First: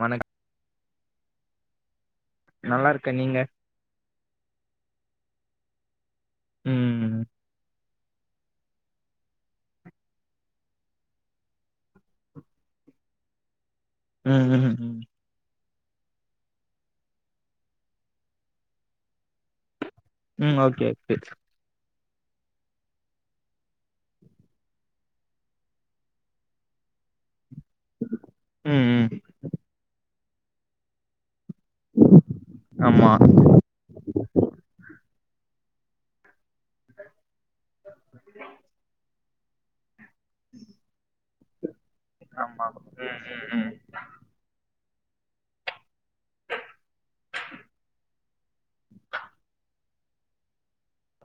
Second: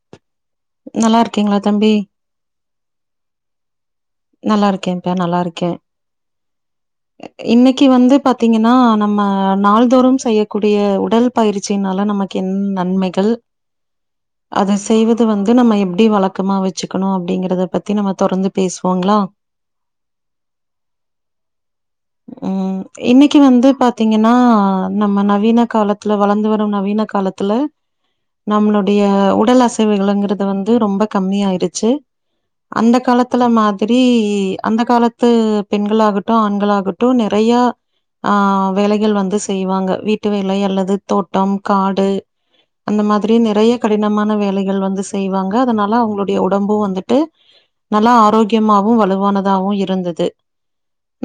வணக் நல்லா இருக்கீங்களா தம்பி நல்லா இருக்கே நீங்க நல்லா இருக்கேன்ப்பா நல்லா இருக்கே ம் இன்னைக் கி வந்து பாத்தீங்கன்னா நம்ம நாள்தோறும் செய்யக்கூடிய உடல் பயிற்சினால நமக்கு என் நன்மைகள் ம் அது ம் ம் செய்வது வந்து நம்ம எப் ப்டி வழக்கமா வச்சுக்கணு அப்டிங்கிறத பத்தி நம்ம தொடர்ந்து பேசுவோ போங்ளா ம் ஓகே பிட்ஸ் ம் இன்னிக்கு வந்து பாத்தீங்கன்னா நம்ம நவீன காலத்ல வளந்து வரு நவீன காலத்துல ம் நம்ளுடைய ம் உடல் அசைவுக்ளங்றத் வந்து ரொம்ப கம்மியாயி டுச்சு அந்த ஆமா காலத்துல மாதி ரி அந்த காலத்து பெண்களாகட் ட்டோ ஆண்களாகடோ நெறைய ஆஹ வேலைகள் வந்து செய்வாங்க வீட்டு வேலை அல்லது தோட்டம் காடு ஆமா அந்த ம் மாதிரி ம் நெறைய கடினமான வேலைகள் வந்து செ செய்வாங்க அதனால அவுங்களுடைய உடம்பு வந்துட்டு நல்லா ஆரோக்கிய முக்கியமாவு வலுவானதாவு இருந்தது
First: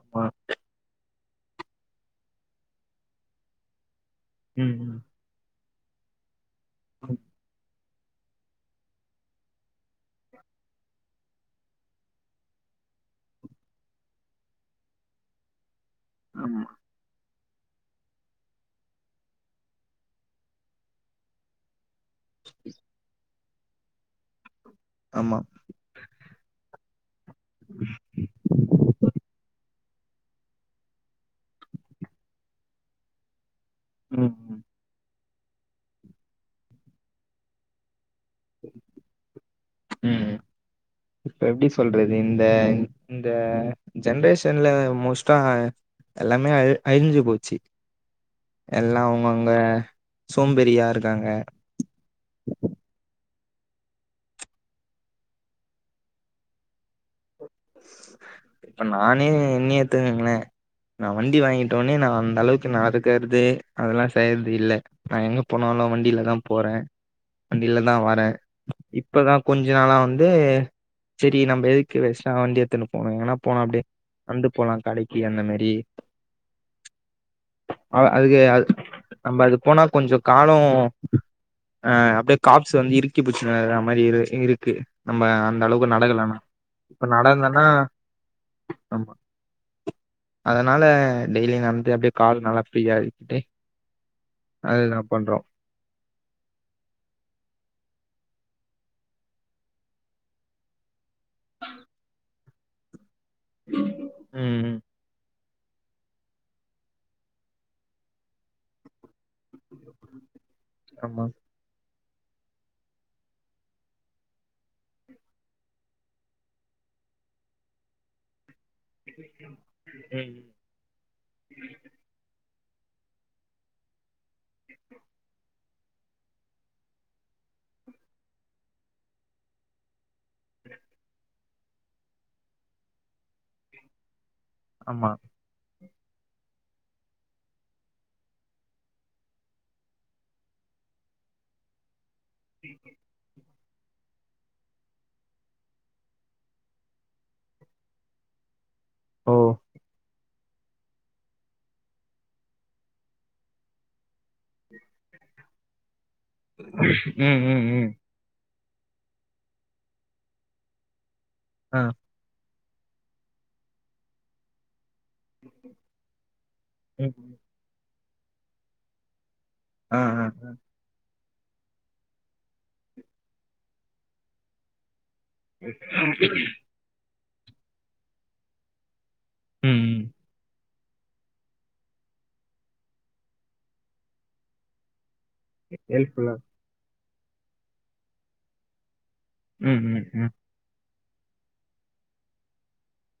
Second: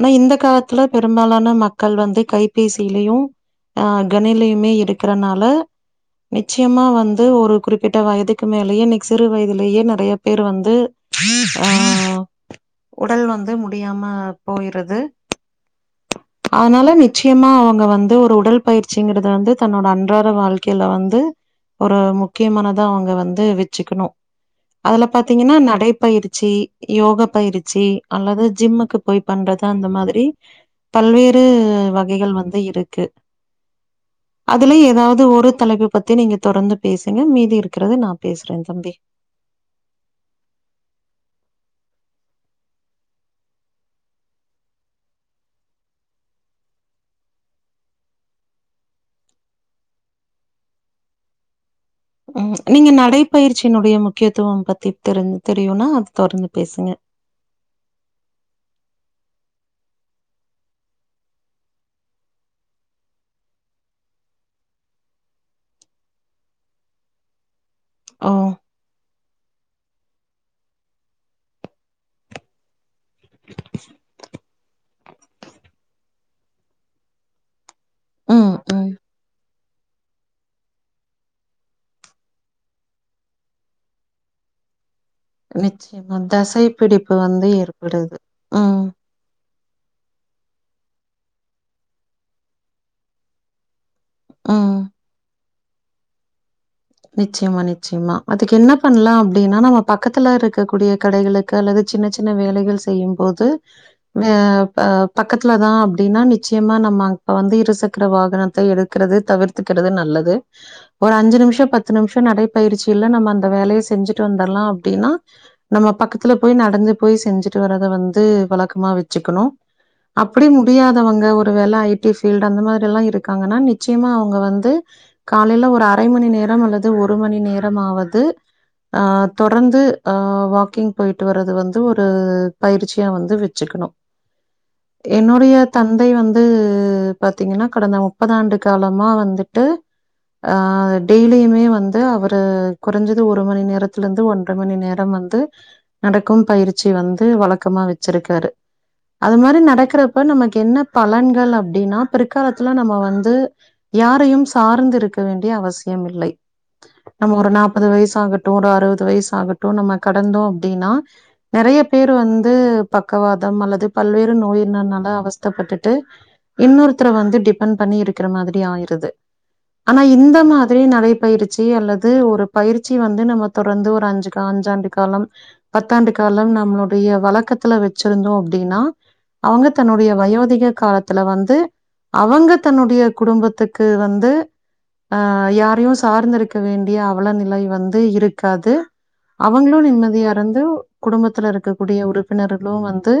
ஆனா இந்த காலத்துல பெ பெரும்பாலான மக்கள் வந்து கைபேசியிலயு ஆ ம் ஆமா கணினிலையுமே ம் ம் ம் இருக்கறனால நிச்சயமா வந்து ஒரு குறிப் பிட்ட வயதுக்கு மேலேயே இன்னைக்கு சிறு வயதிலேயே நெறைய பேர் வந்து ஆஹ உடல் வந்து முடியாம போயிறது ஆமா ஆனால நிச் முக்கியமா அவுங்க வந்து ஒரு உடல் பயிற்சிங்கறத வந்து தன்னோட அன்றாட வாழ்க்கையில வந்து ஒரு முக்கியமானதா அவுங்க வந்து து வெச்சுக்கணு அதுல ஆமா பாத்தீங்கன்னா நடைப்பயிற்சி யோகா பயிற்சி அல்லது ஜிம்முக்கு போய் பண்றது அந்த மாதிரி பல்வேறு வகைகள் வந்து இருக்கு ம் ம் அதுல ஏதாவது ஒரு தலைப்ப பத்தி நீங்க தொடர்ந்து பேசுங்க மீதி இருக்கிறத நா பேசுறே தம்பி ம் இப்ப எப்டி சொல்றது இந்த இந்த ஜென்ரேஷன்ல மோஸ்டா எல்லாமே அ அழிஞ்சு போச்சு. எல்லா அவுங்கவுங்க சோம்பெரியா இருக்காங்க. உம் நீங்க நடைப்பயிற்சியினுடைய முக்கியத்துவம் பத்தி தெரி தெரியுனா அது தொடந்து பேசுங்க. இப்ப நானே என்னயே எத்துகங்ளே நா வண்டி வாங்கிட்ட உனே நா அந்த அளவுக்கு நாடக்கறது அதெல்லா செய்யறது இல்ல. நா எங்க போனாலு வண்டிலதா போற. வண்டில தா வர. ஓ! இப்பதா கொஞ்ச நாளா வந்து செரி நம்ம எதுக்கு வண்டியெத்துனு போனு. எங்கன்னா போனா அப்டே நடந்து போலாங் கடைக்கு அந்த மாரி அ அதுக்கு ம், ம். நம்ம அதுக் போனா கொஞ்சோ காலோ அஹ் அப்டியே காப்ஸ வந்து இறுக்கி புச்சுனிருக்க மாரி இரு இருக்கு. நம்ம அந்த அளவுக்கு நிச்சீமா நடக்கலனா தசை இப்ப புடிப் வந்து நடந்தன்னா ஏற்படுது உம் ஆமா அதனால டெய்லி நடந்து அப்டியே கால் நல்லா ஃப்ரீயா அக்கிட்டு ம். அது நா பண்றோ நிச்சயமா நிச்சயமா அதுக்கு என்ன பண்லா அப்டின்னா நம்ம பக்கத்துல இருக்கக் கூடிய கடைகளுக்கு அல்லது சின்னச் சின்ன வேலைக்கு கள் செய்யும் போது து ஆ ம் ம் ப பக் பக்கத்துலதா அப்டின்னா நிச்சயமா நம்ம அ வந்து இருசக்கர வாகனத்தை எடுக்கறது தவிர்த்துக்கிறது நல்லது ஒரு ஆமா அஞ்சு நிமிஷ் பத் பத்து நிம்ஷ நடைப்பயிற்சில்ல நம்ம அந்த வேலைய செஞ்சுட்டு வந்துடலா அப் டின்னா நம்ம பக்கத்துல போய் நடந்து போய் செஞ்சுட்டு வரத வந்து வழக்க மா வச்சுக்கணு ம் ம். அப்படி முடியாதவங்க ஒரு வேலை ஐ டி ஃபீல் அந்த மாரில்லா இருக்காங்கன்னா நிச்சயமா அவங்க வந்து காலைல ஒரு அரை மணி நேரம் அல்லது து ஒரு மணி நேரமாவது அ தொடந்து ஆ வாக்கிங் போயிட்டு வரத் து வந்து ஒரு பயிற்சியா வந்து வெச்சுக்கணு. ஆமா என்னுடையத் தந்தை வந்து பாத்தீங்கன்னா கடந்த முப்பது ஆண்டு காலமா வந்துட்டு ஹ டெய்லிமே வ ந்து அவர் ரு குறஞ்சது ஒரு மணி நேர் ரத்திலேந்து ஒன்ற மணி நேரம் வந்து நடக்கும் பயிற்சி வந்து வழக்கமா வச்சிருக்காரு. ஓ அது மாரி நடக்றப்ப நமக் என்ன பலன்கள் அப்டின்னா பிற்காலத்துல நம்ம வந்து யாரையும் சார்ந்து இருக்க வேண்டிய அவசியம் இல்லை. ம் நமக்கொரு ம் நாப்பது ம் வயசாகட் டு ஒரு அறுவது வயசு ஆகட்டு நம்ம கடந்தோ அப்டின்னா நெறைய ஆ பேரு வந்து பக்கவாதம் அல்லது பல்வேறு நோயின்ன நம் ம அவஸ்தப்பட்டுட்டு இன்னொருத்தர ம் ம். வந்து டிபெண்ட் பண்ணி இருக் க்கிற மாதிரி ஆயிறுது ஆ ஆனா ஆ இந்த ஆ. மாதிரி நெறய போய்ருத் முயற்சி அல்லது ஒரு பயிற்சி வந்து நம்ம தொடர்ந்து ஒரு அஞ்சு கா அஞ்சாண்டு காலம் பத்தாண்டு காலம் நம்மளுடைய வளர் பக்கத்துல வச்சிருந்தோ அப்டின்னா அவங்க ம் ம் தன்னோடைய வயோதிக காலத்துல வந்து அவங்க தன்னுடைய குடும்பத்துக்கு வந்து ஆ யாரையு ஹெல்ப்ஃபுல்லா சார்ந்துருக் வேண்டிய அவல நிலை வந்து இருக்காது அவங்களு ம் ம் ம் நிம்மதியாயிருந்து குடும்பத்துல இருக்கக்கூடிய உறுப்பினர்களு வந்து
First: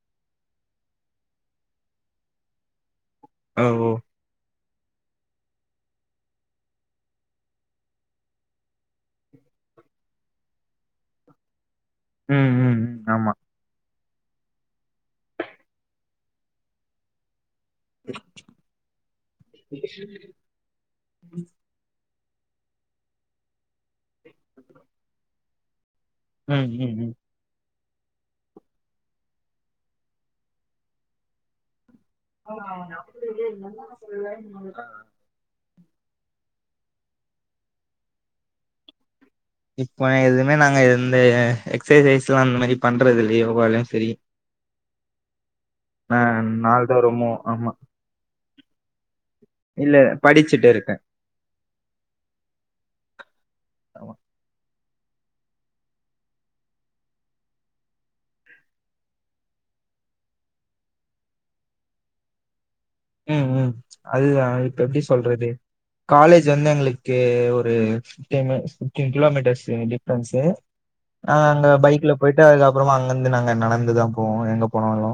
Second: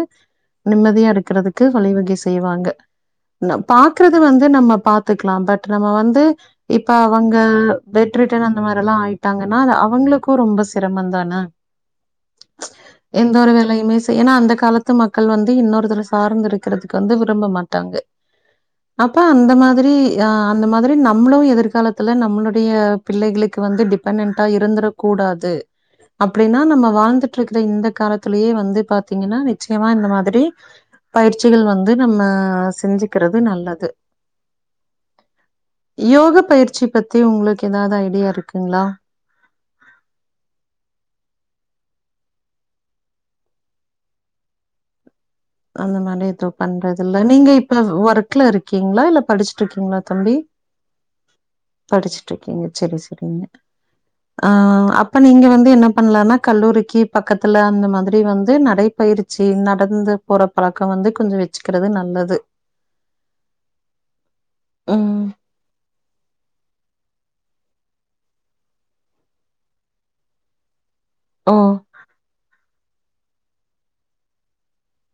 நிம்மதியா இருக்கறதுக்கு வழிவகை செய்வாங்க நா ஓ ஓ பாக்றது வந்து நம்ம பாத்துக்கலா பட் நம்ம வந்து இப்ப அவங்க பெட்ரிட்டன் அந்த மாரில்லா ஆயிட்டாங்கன்னா அது அவங்களுக்கு ரொம்ப சிரமந்தான ம் ம் ம் ஆமா வேலையுமே ஏன்னா அந்த காலத்து மக்கள் வந்து இன்னொருத்தர சார்ந்து இருக்கறத்துக்கு வந்து விரும்ப மாட் ட்டாங்க அப்ப அந்த மாதிரி ஆ அந்த மாதிரி நம்மளு எதிர்காலத்த எல்லா நம்மளோட ஃப்ரீயா பிள்ளைகளுக்கு வந்து டிப்பெண்டெண்ட்டா இருந்துறக் கூடாது அப்டின்னா ம் நம்ம ம் ம் வாழ்ந்துட்டுருக்கிற இந்த காலத்துலயே வந்து பாத்தீங்கன்னா நிச்சயமா இந்த மாதிரி பயிற்சிகள் வந் ஆ ஆ யோக பயிற்சி பத் தி உங்களுக்கு எதாது ஐடியா இருக்குங்களா இப்ப எதுமே நாங்க எந்த எக்ஸசைஸ்ல்லா அந்த மாதிரி பண்றது இல்லயே யோகாலா செரி அந்த மாரி எதும் பண்றதில்ல நீங்க ஆமா இப்ப ஒர்க்ல இருக்கீங்களா இல்ல இல்ல படிச்சிட்டுருக்கீங்களா தம்பி படிச்சுட்டு இருக்கே படிச்சிட்டுருக்கீங்க செரி செரிங்க ஆ அப் அப்பற இங்க வந்து என்ன பண்ணலான்னா கல்லூரிக்கி பக்கத்துல அந்த மாதிரி வந்து நடைப்பயிற்சி நடந்து போற பழக்கோ வந்து கொஞ்சோ வச்சிக்கிறது நல்லது ம் ம் அதுதா இப்ப எப்டி ம். சொல்றது காலேஜ் வந்து எங்களுக்கு ஒரு fifteen minutes fifteen kilometres difference நா ஓ! அங்க பைக்ல போயிட்டு அது அப்பறமா அங்கந்து நாங்க நடந்துதா போவோ எங்க போனாலு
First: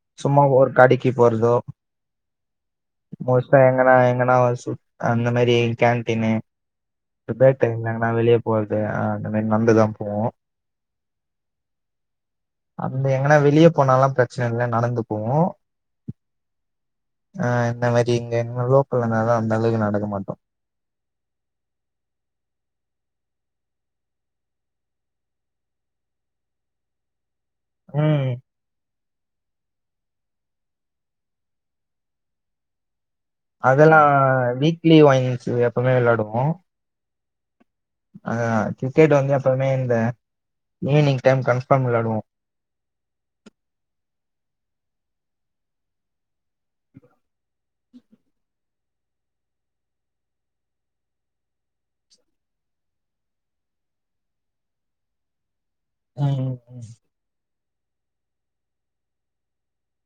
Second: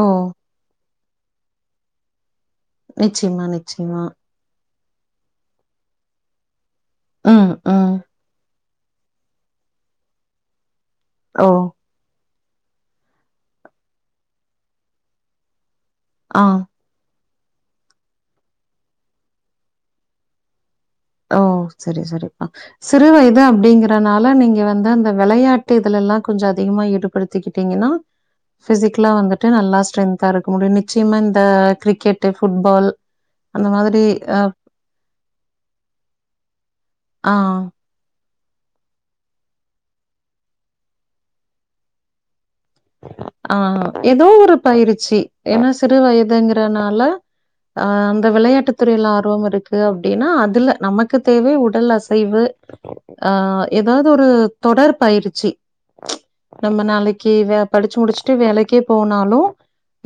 ஓ! சும்மா ஒரு கடைக் கி போறதோ நிச்சயமா, [unintelligible] எங்கனா நிச்சயமா. எங்கனா வ சு அந்த மாரி கேன்டீன்னு ம், ம். [unintelligible] வெளியே போது ஆ அந்த மாரி நடந்துதா போவோ ஒ அந்த எங்கன்னா வெளியே போனாலா பெரச்சன இல்ல நடந்து போவோ ஆ ஆ இந்த மாரி இங்க [unintelligible] அந்த அளவுக்கு நடக்க மாட்டோ ஒ சரி சரிப்பா சிறு வயது அப்டிங்கறனால நீங்க வந்து அந்த விளையாட்டு இதுலல்லா கொஞ்சோ அதிகமா ஈடுப்படுத்தி திகிட்டீங்கன்னா ம் ஃபிசிக் க்லா வந்துட்டு நல்லா ஸ்டென்தா இருக்க முடியு நிச்யமா இந்த கிரிக்கெட்டு ஃபுட்பால் அந்த அதல்லா மாதிரி அ வீக்லி வாங்கிச்சு எப்பமே வெள்ளாயாடு ஓ ஆ ஆ கிரிக்கெட் வந்து எப்பயுமே இந்த ஈவினிங் டைம் கன்ஃபாம் வெள்ளாயாடுவோ ஆ எதோ ஒரு பயிற்சி ஏன்னா சிறு வயதுங்றனால அ அந்த வெளையாட்டு துறையில் ஆர்வம் இருக்கு அப்டினா அதுல நமக்கு தேவை உடல் அசைவு ஆ ஏதாவ்து ஒரு தொடர்பயிற்சி ம், நம்ம ம். நாளக்கி வெ ச்சு முடிச்ட்டு வேலக்கே போனாலு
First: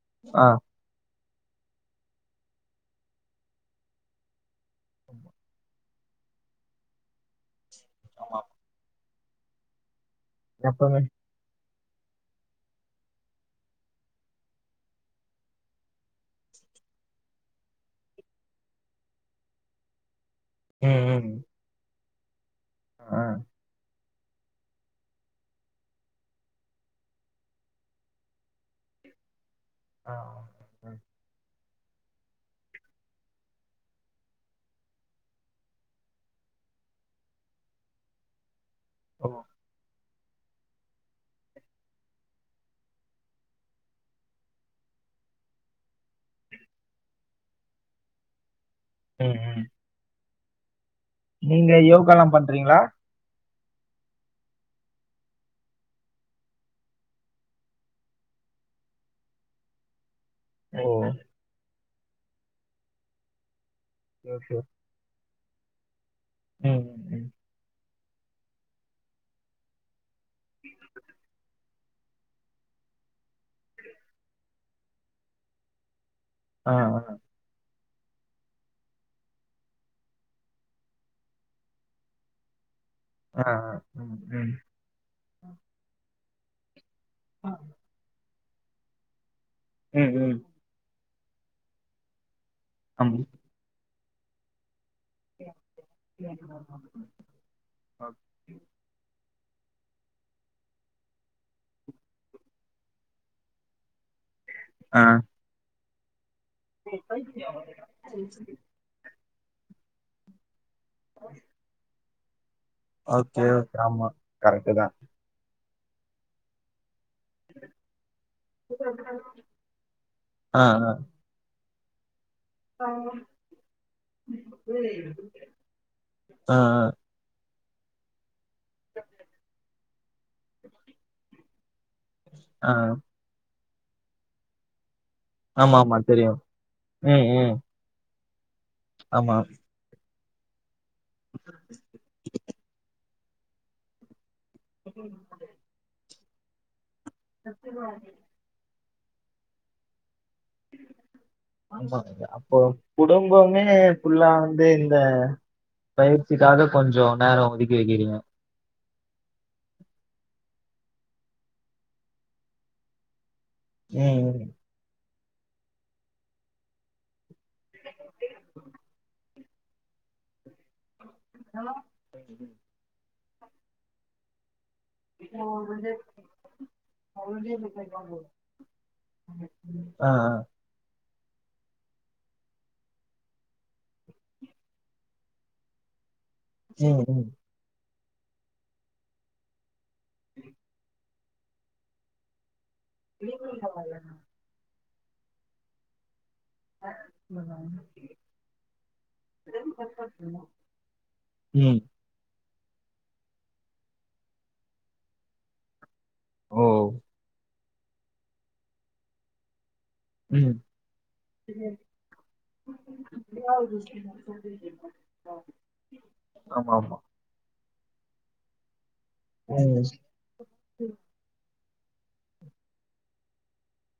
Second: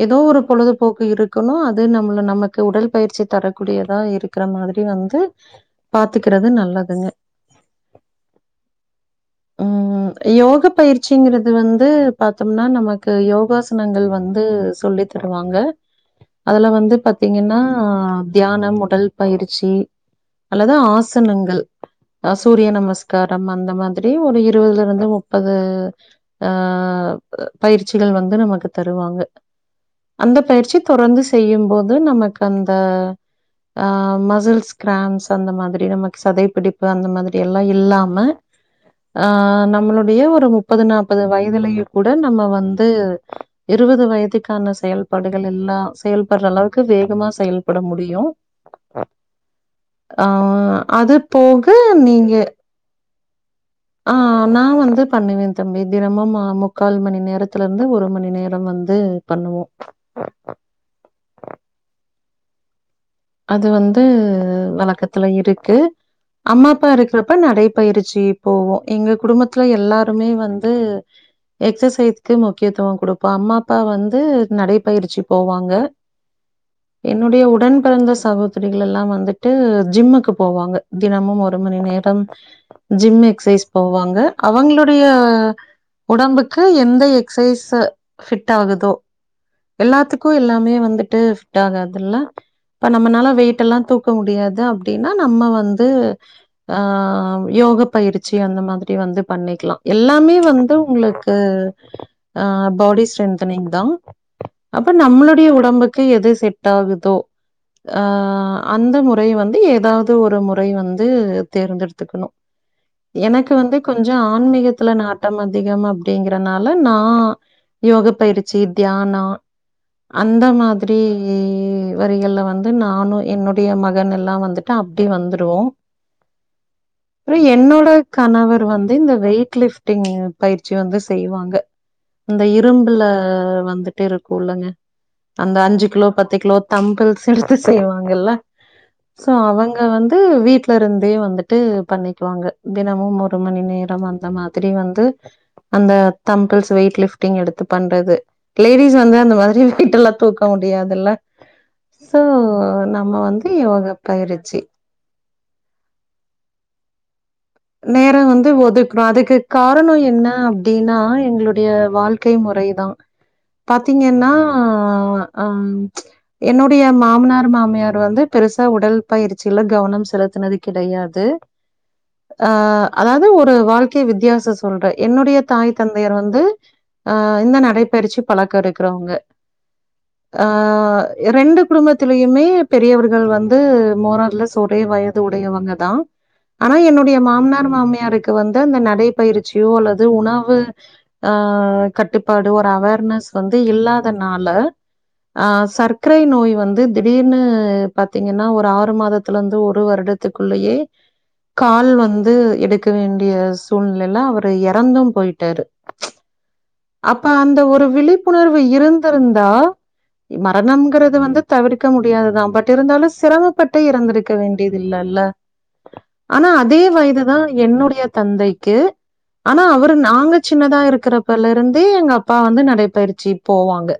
எதோ ஒரு ஆ பொழுதுபோக்கு இருக் குணோ அது நம்மள நமக்கு உடல் பயிற்சி தரக்கூடியதா இருக்ற மாதிரி வந்து பாத்துக்றது நல்லதுங்க ஆமா ம் யோக எப்பவுமே பயிற்சிங்கிறது வந்‌ து பாத் ம்னா நமக்கு யோகாசனங்கள் வந்து சொல்லி தருவாங்கா அதுல வந்து பத்தீங்கென்னாம் தியானம் உடல் பயிற்சி அல்லது ம் ம் ஆசனங்கள் ஆ சூரிய ஆ நமஸ்காரம் அந்த மா செரி ஒரு இருவத்ல இருந்து முப்பது ஆ ஆ பயிற்சிகள் வந்து நமக்கு தருவாங்கா ஆ. அந்த பயிற்சி தொடர்ந்து செய்யும்போத் து நமக் அந்தா ஆ மசில்ஸ் கிராம்ஸ் அந்த மாதிரி நமக் சதைப்பிடிப்பு அந்த மாதிரி எல்லா இல்லாம ஆ ஓ நம்ளோட் நீயே ஒரு முப்பது நாப்பது வயதிலயு கூட நம்ம வந்து இருவது வயதிக்கான செயல்படுதல் எல்லா செயல்பட்ற அளவுக்கு வேகமா செயல்பட முடியூ ம் ம் அவ்ள்தா அது போக நீங்க நீங்க யோகாலாம் பண்றீங்களா ஆ நா வந்து பண்ணுவே தம்பி தினமும் ஆம கால் மணி நேரத்துலர்ந்து ஒரு மணி நேரம் வந்து பண்ணுவோ ஓ அது வந்து சேர் சேர் த்துல இருக்கு அம்மா அப்பா ம். இருக்கிறப்ப நடை பயிற்சி போவோ எங்க குடும்பத்துல எல்லா ருமே வந்து எக்ஸசைஸ்க்கு முக்கியத்துவம் குடுப்போ அம்மா அப்பா வந்து நடைப்பயிற்சி போவாங்க ஆ ஆ என்னுடைய உடன் பிறந்த சகோதரிகள் லெல்லாம் வந்துட்டு ஜிம்முக்கு போவாங்க தினமும் ஒரு மணி நேரம் ஜிம் ஆ ஆ. எக்சைஸ் ம் போவாங்க அவங்களுடைய உடம்புக்கு எந் த ம் எக்ஸைஸு ஃபிட் ஆகுதோ ம் எல்லாத்துக்கு ம் எல்லாமே வந்துட் துட்டு ஃபிட் ஆகாதுல்ல இப்ப ஆமா நம்மளால வெயிட்டல்லாம் தூக் க்க முடியாது அ அப்டின்ன நம்ம வந்து ஆஹ் யோக பயிற்சி அந்த மாதிரி வந்து பண்ணிக்கலா எல்லாமே வந்து உங்களுக்கு அஹ் பாடி ஸ்ட்ரென்தனிங் தா அப்ப ஓகே ஆ நம்மளுடைய உடம்பு கு எது செட் [inaudible] ஆஹ் அந்த மு முறை வந்து ஏதாவது ஒரு மு முறை வந்து தேர்ந்தெடுத்துக்கணும் ஓகே எனக்கு ஓகே வந்து ஆமா கொஞ்சோ கரெக்ட்டு ஆன்மீகத்துல தான் நாட்டம் வ அதிகம் அப்டிங்கறனால நா நா யோக பயிற்சி தியானம் அந்த ஆ ஆ மாதிரி வரிகள்ல்ல வன் நானும் என்னுடைய மகன் எல்லாம் வந்துட்டு அப்டி வந்துருவோம் ஆ ஆ அப்றம் என் என்னோட கனவு வந்து இந்த வெயிட் லிஃப் ட்டிங் பயிற்சி வந்து செய்வாங்க இந்த ஆ இரும்புல வந் வந்துட்டே இருக்கும் இல்லங்க அந்த ஆமா அஞ்சு ஆமா கிலோ பத்து தெரியும் கிலோ தம்பிள்ஸ் ம் செலத்து ம் செய்வாங்கல்ல சோ ஆமா அவங்க வந்து து வீட் ல இருந்தே வந்துட்டு பண்ணிக்குவாங்க தினமும் ஒரு மணி நேரோ அந்த மாரி திரி வந்து அந்த தம்பள்ஸ் வெய்லிப் டிங் எடுத்து பண்றது லேடிஸ் வந்த அந்த மாரி வெயிட்டுல தூக்க முடியாதுல்ல சோ அப்போ நம்ம வந்து குடும்பமே யோகா ஃபுல்லா பயிற்சி. வந்து இந்த பயிற்சிக்காக கொஞ்சோ நோரோ நேரம் வந்து ஒதுக்கணு அதுக்கு காரணோ என்ன அப்டின்னா எங்களுடைய வாழ்க்கை முறை தா ம் பாத்தீங்கன்னா ம். ஆஹ் என்னுடைய மாமனார் மாமியா வந்து பெருசா உடல் பயிற்சி சில கவனம் செலுத்தினது கிடையாது ஆஹ் அதாவது ஒரு வாழ்க்கை வித்தியாச சொல்ற என்னுடைய தாய் தந்தையர் வந்து அ இந்த நடைபயிற்சி பழக்க இருக்றவங்க ஆ ஆ ஆஹ் ரெண்டு குடும்பத்திலயுமே பெரியவர்கள் வந்து மோர் ஓவர் லெஸ் ஒரே வயது உடையவங்க தா ம் ம் மாமனார் மாமியாருக்கு வந்து அந்த நடைபயிற்சியோ அல்ல து உணவு ஆஹ் கட்டுப்பாடு அவேர்னஸ் வந்து ம் இல்லாதனால ஆஹ் சர்க்கரை நோ ய் வந்து திடீர்னு பாத்தீங்கன்னா ஒரு ஆறு மாதத்திலிருந்து ஒரு வருடத்துக்குள்ளயே ம் கால் வந் து எடுக்க வேண்டிய சூழ்நிலையிலா அவர் இறந்தும் போய்டாரு ஓ அப்ப அந்த ஒரு விழிப்புணர்வு இருந்திருந்தா ம் மரணம்ங்கிறது வந்து தவிர்க்க முடியாதுதா பட் இருந்தாலு சிரமப்பட்டு இறந்திருக்க வேண்டியதில்லல்ல ஆனா அது ஆமா அதே ஆமா வயது தா என்னுடை ய தந்தைக்கு ஆனா ம் அவரு நாங்க சின்னதா இருக்கறப்பலரு ருந்து எங்க அப்பா வந்து நடைப்பயிற்சி போவாங்க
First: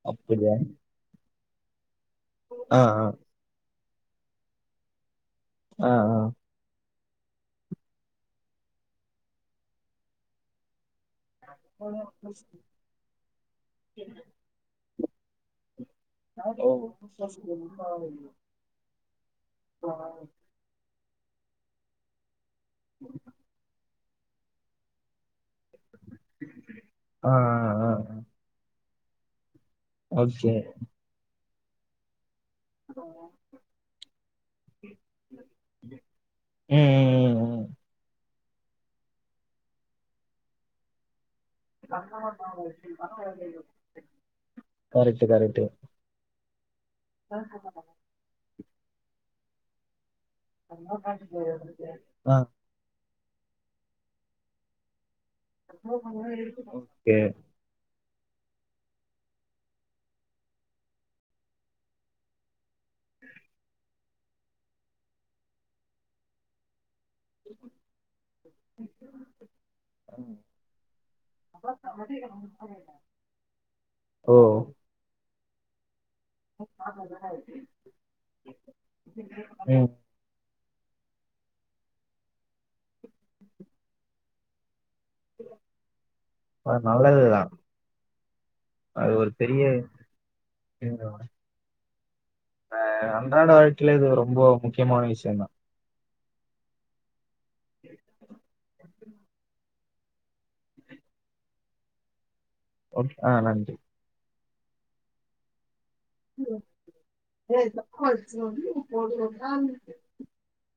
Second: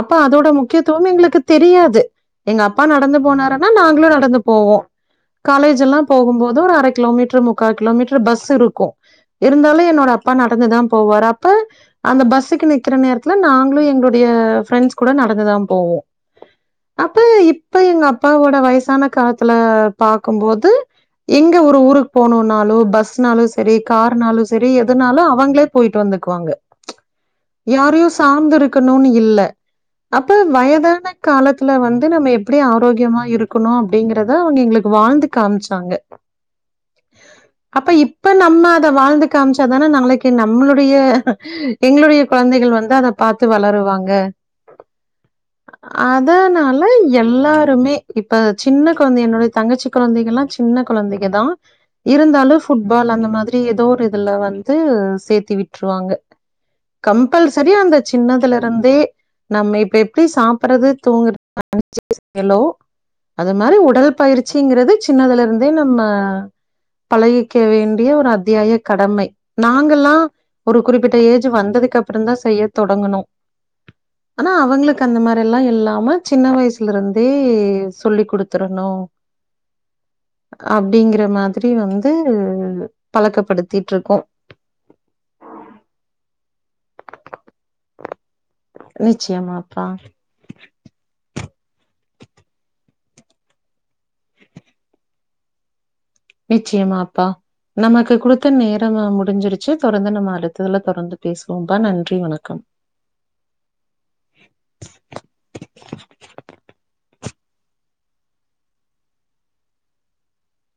அப்ப அதோட அப்படியா முக்கியத்துவம் எங்களுக்கு தெரியாது எங்க ஆ அப்பா ஆ நடந்து போனாருன்னா நாங் குளு நடந்து போவோ காலேஜ் ஆ எல்லா ஆ போகும்போது ஒரு அரை கிலோமீட்டர் முக்கா கிலோமீட்டர் பஸ் இருக்கு இருந்தாலு என்னோட அப்பா நடந்துதா போவாரு அப் போ அந்த பஸ்ஸுக்கு நிக்கிற நேரத்துல நாங்களு எங்களுடைய ஃப்ரெண்ட்ஸ் கூட நடந்துதா போவோ ஓ அப்ப இப்ப எங்க அப்பாவோட வயசான காலத்துல பாக்கும்போது எங் ஒரு ஊருக்கு போ னாலு பஸ்னாலு சரி கார்னாலு செரி எதுனாலு அவங்களே போயிட்டு வந்துக்குவாங்க ஆ ஆ யாரையு சார்ந்து இருக் க்கனுன்னு இல்ல அப்பொ ஓகே வயதான காலத் துல வந்து நம்ம எப்டி ஆரோக்கியமா இருக்கணு அப்டிங்றத அவங்க எங்களுக்கு வாழ்ந்து காமிச்சாங்க ம் ம் ம் அப்ப இப் ப்ப நம்ம அத வாழ்ந்து காமிச்சதானா நம்ளைக்கு நம்மளுடைய எங்களுடைய கொழந்தைகள் வந்து அத பாத்து ம் வளருவாங்க கரெக்ட்டு கரெக்ட்டு அதா நா ப்ப எல்லாருமே இப்ப சின்னக் கொழந்தை என்னுடைய தங்கச்சி கொழந்தைங் கல்லா சின்ன கொழ ந்தைகதா ஆ இருந்தாலு ஃபுட்பால் அந்த மாதி ரி எதோர் இதுல வந்து சேத்தி விட்ருவாங்க ஓகே கம்பல்சரியா அந்த சின்னதுல இருந்தே நம்ம இப்ப எப்டி சாப்படுறது தூங்கறது [unintelligible] அது மாரி உடல் பயிற்சிங்கிறது சின்னதுல இருந் அதே நம்ம பழகிக்க வேண்டிய ஒரு அத்தியாய கடமை நாங்கல்லா ஒரு குறிப்பிட்ட ஏஜ் வந்ததுக் அப்புறந்தா செய்ய தொடங்குணோ ஓ அனா அவுங்களுக் அந்த மாரி இதெல்லா இல்லாம சின்ன வயசுல இருந்தே சொல்லி் குடுத்துருணு ம் அப்டிங்கிற மாதிரி வந்து பழக்கப்படுத்திட்டு இருக்கோம் அது நல்லதுதா அது ஒரு பெரிய நிச்சயமாப்பா [unintelligible] அஹா அன்றாட வாழ்க்கையிலே இது ரொம்ப முக்கியமான விஷ்யந்தா நிச்சியமாப்பா நமக்கு குடுத்த நேரமா முடிஞ்சிரு ச்சு தொடந்து நம்ம அடுத்துல்ல தொடர்ந்து பேசுவோம்பா நன்றி வணக்கம் ஓக் அஹா நன்றி [unintelligible]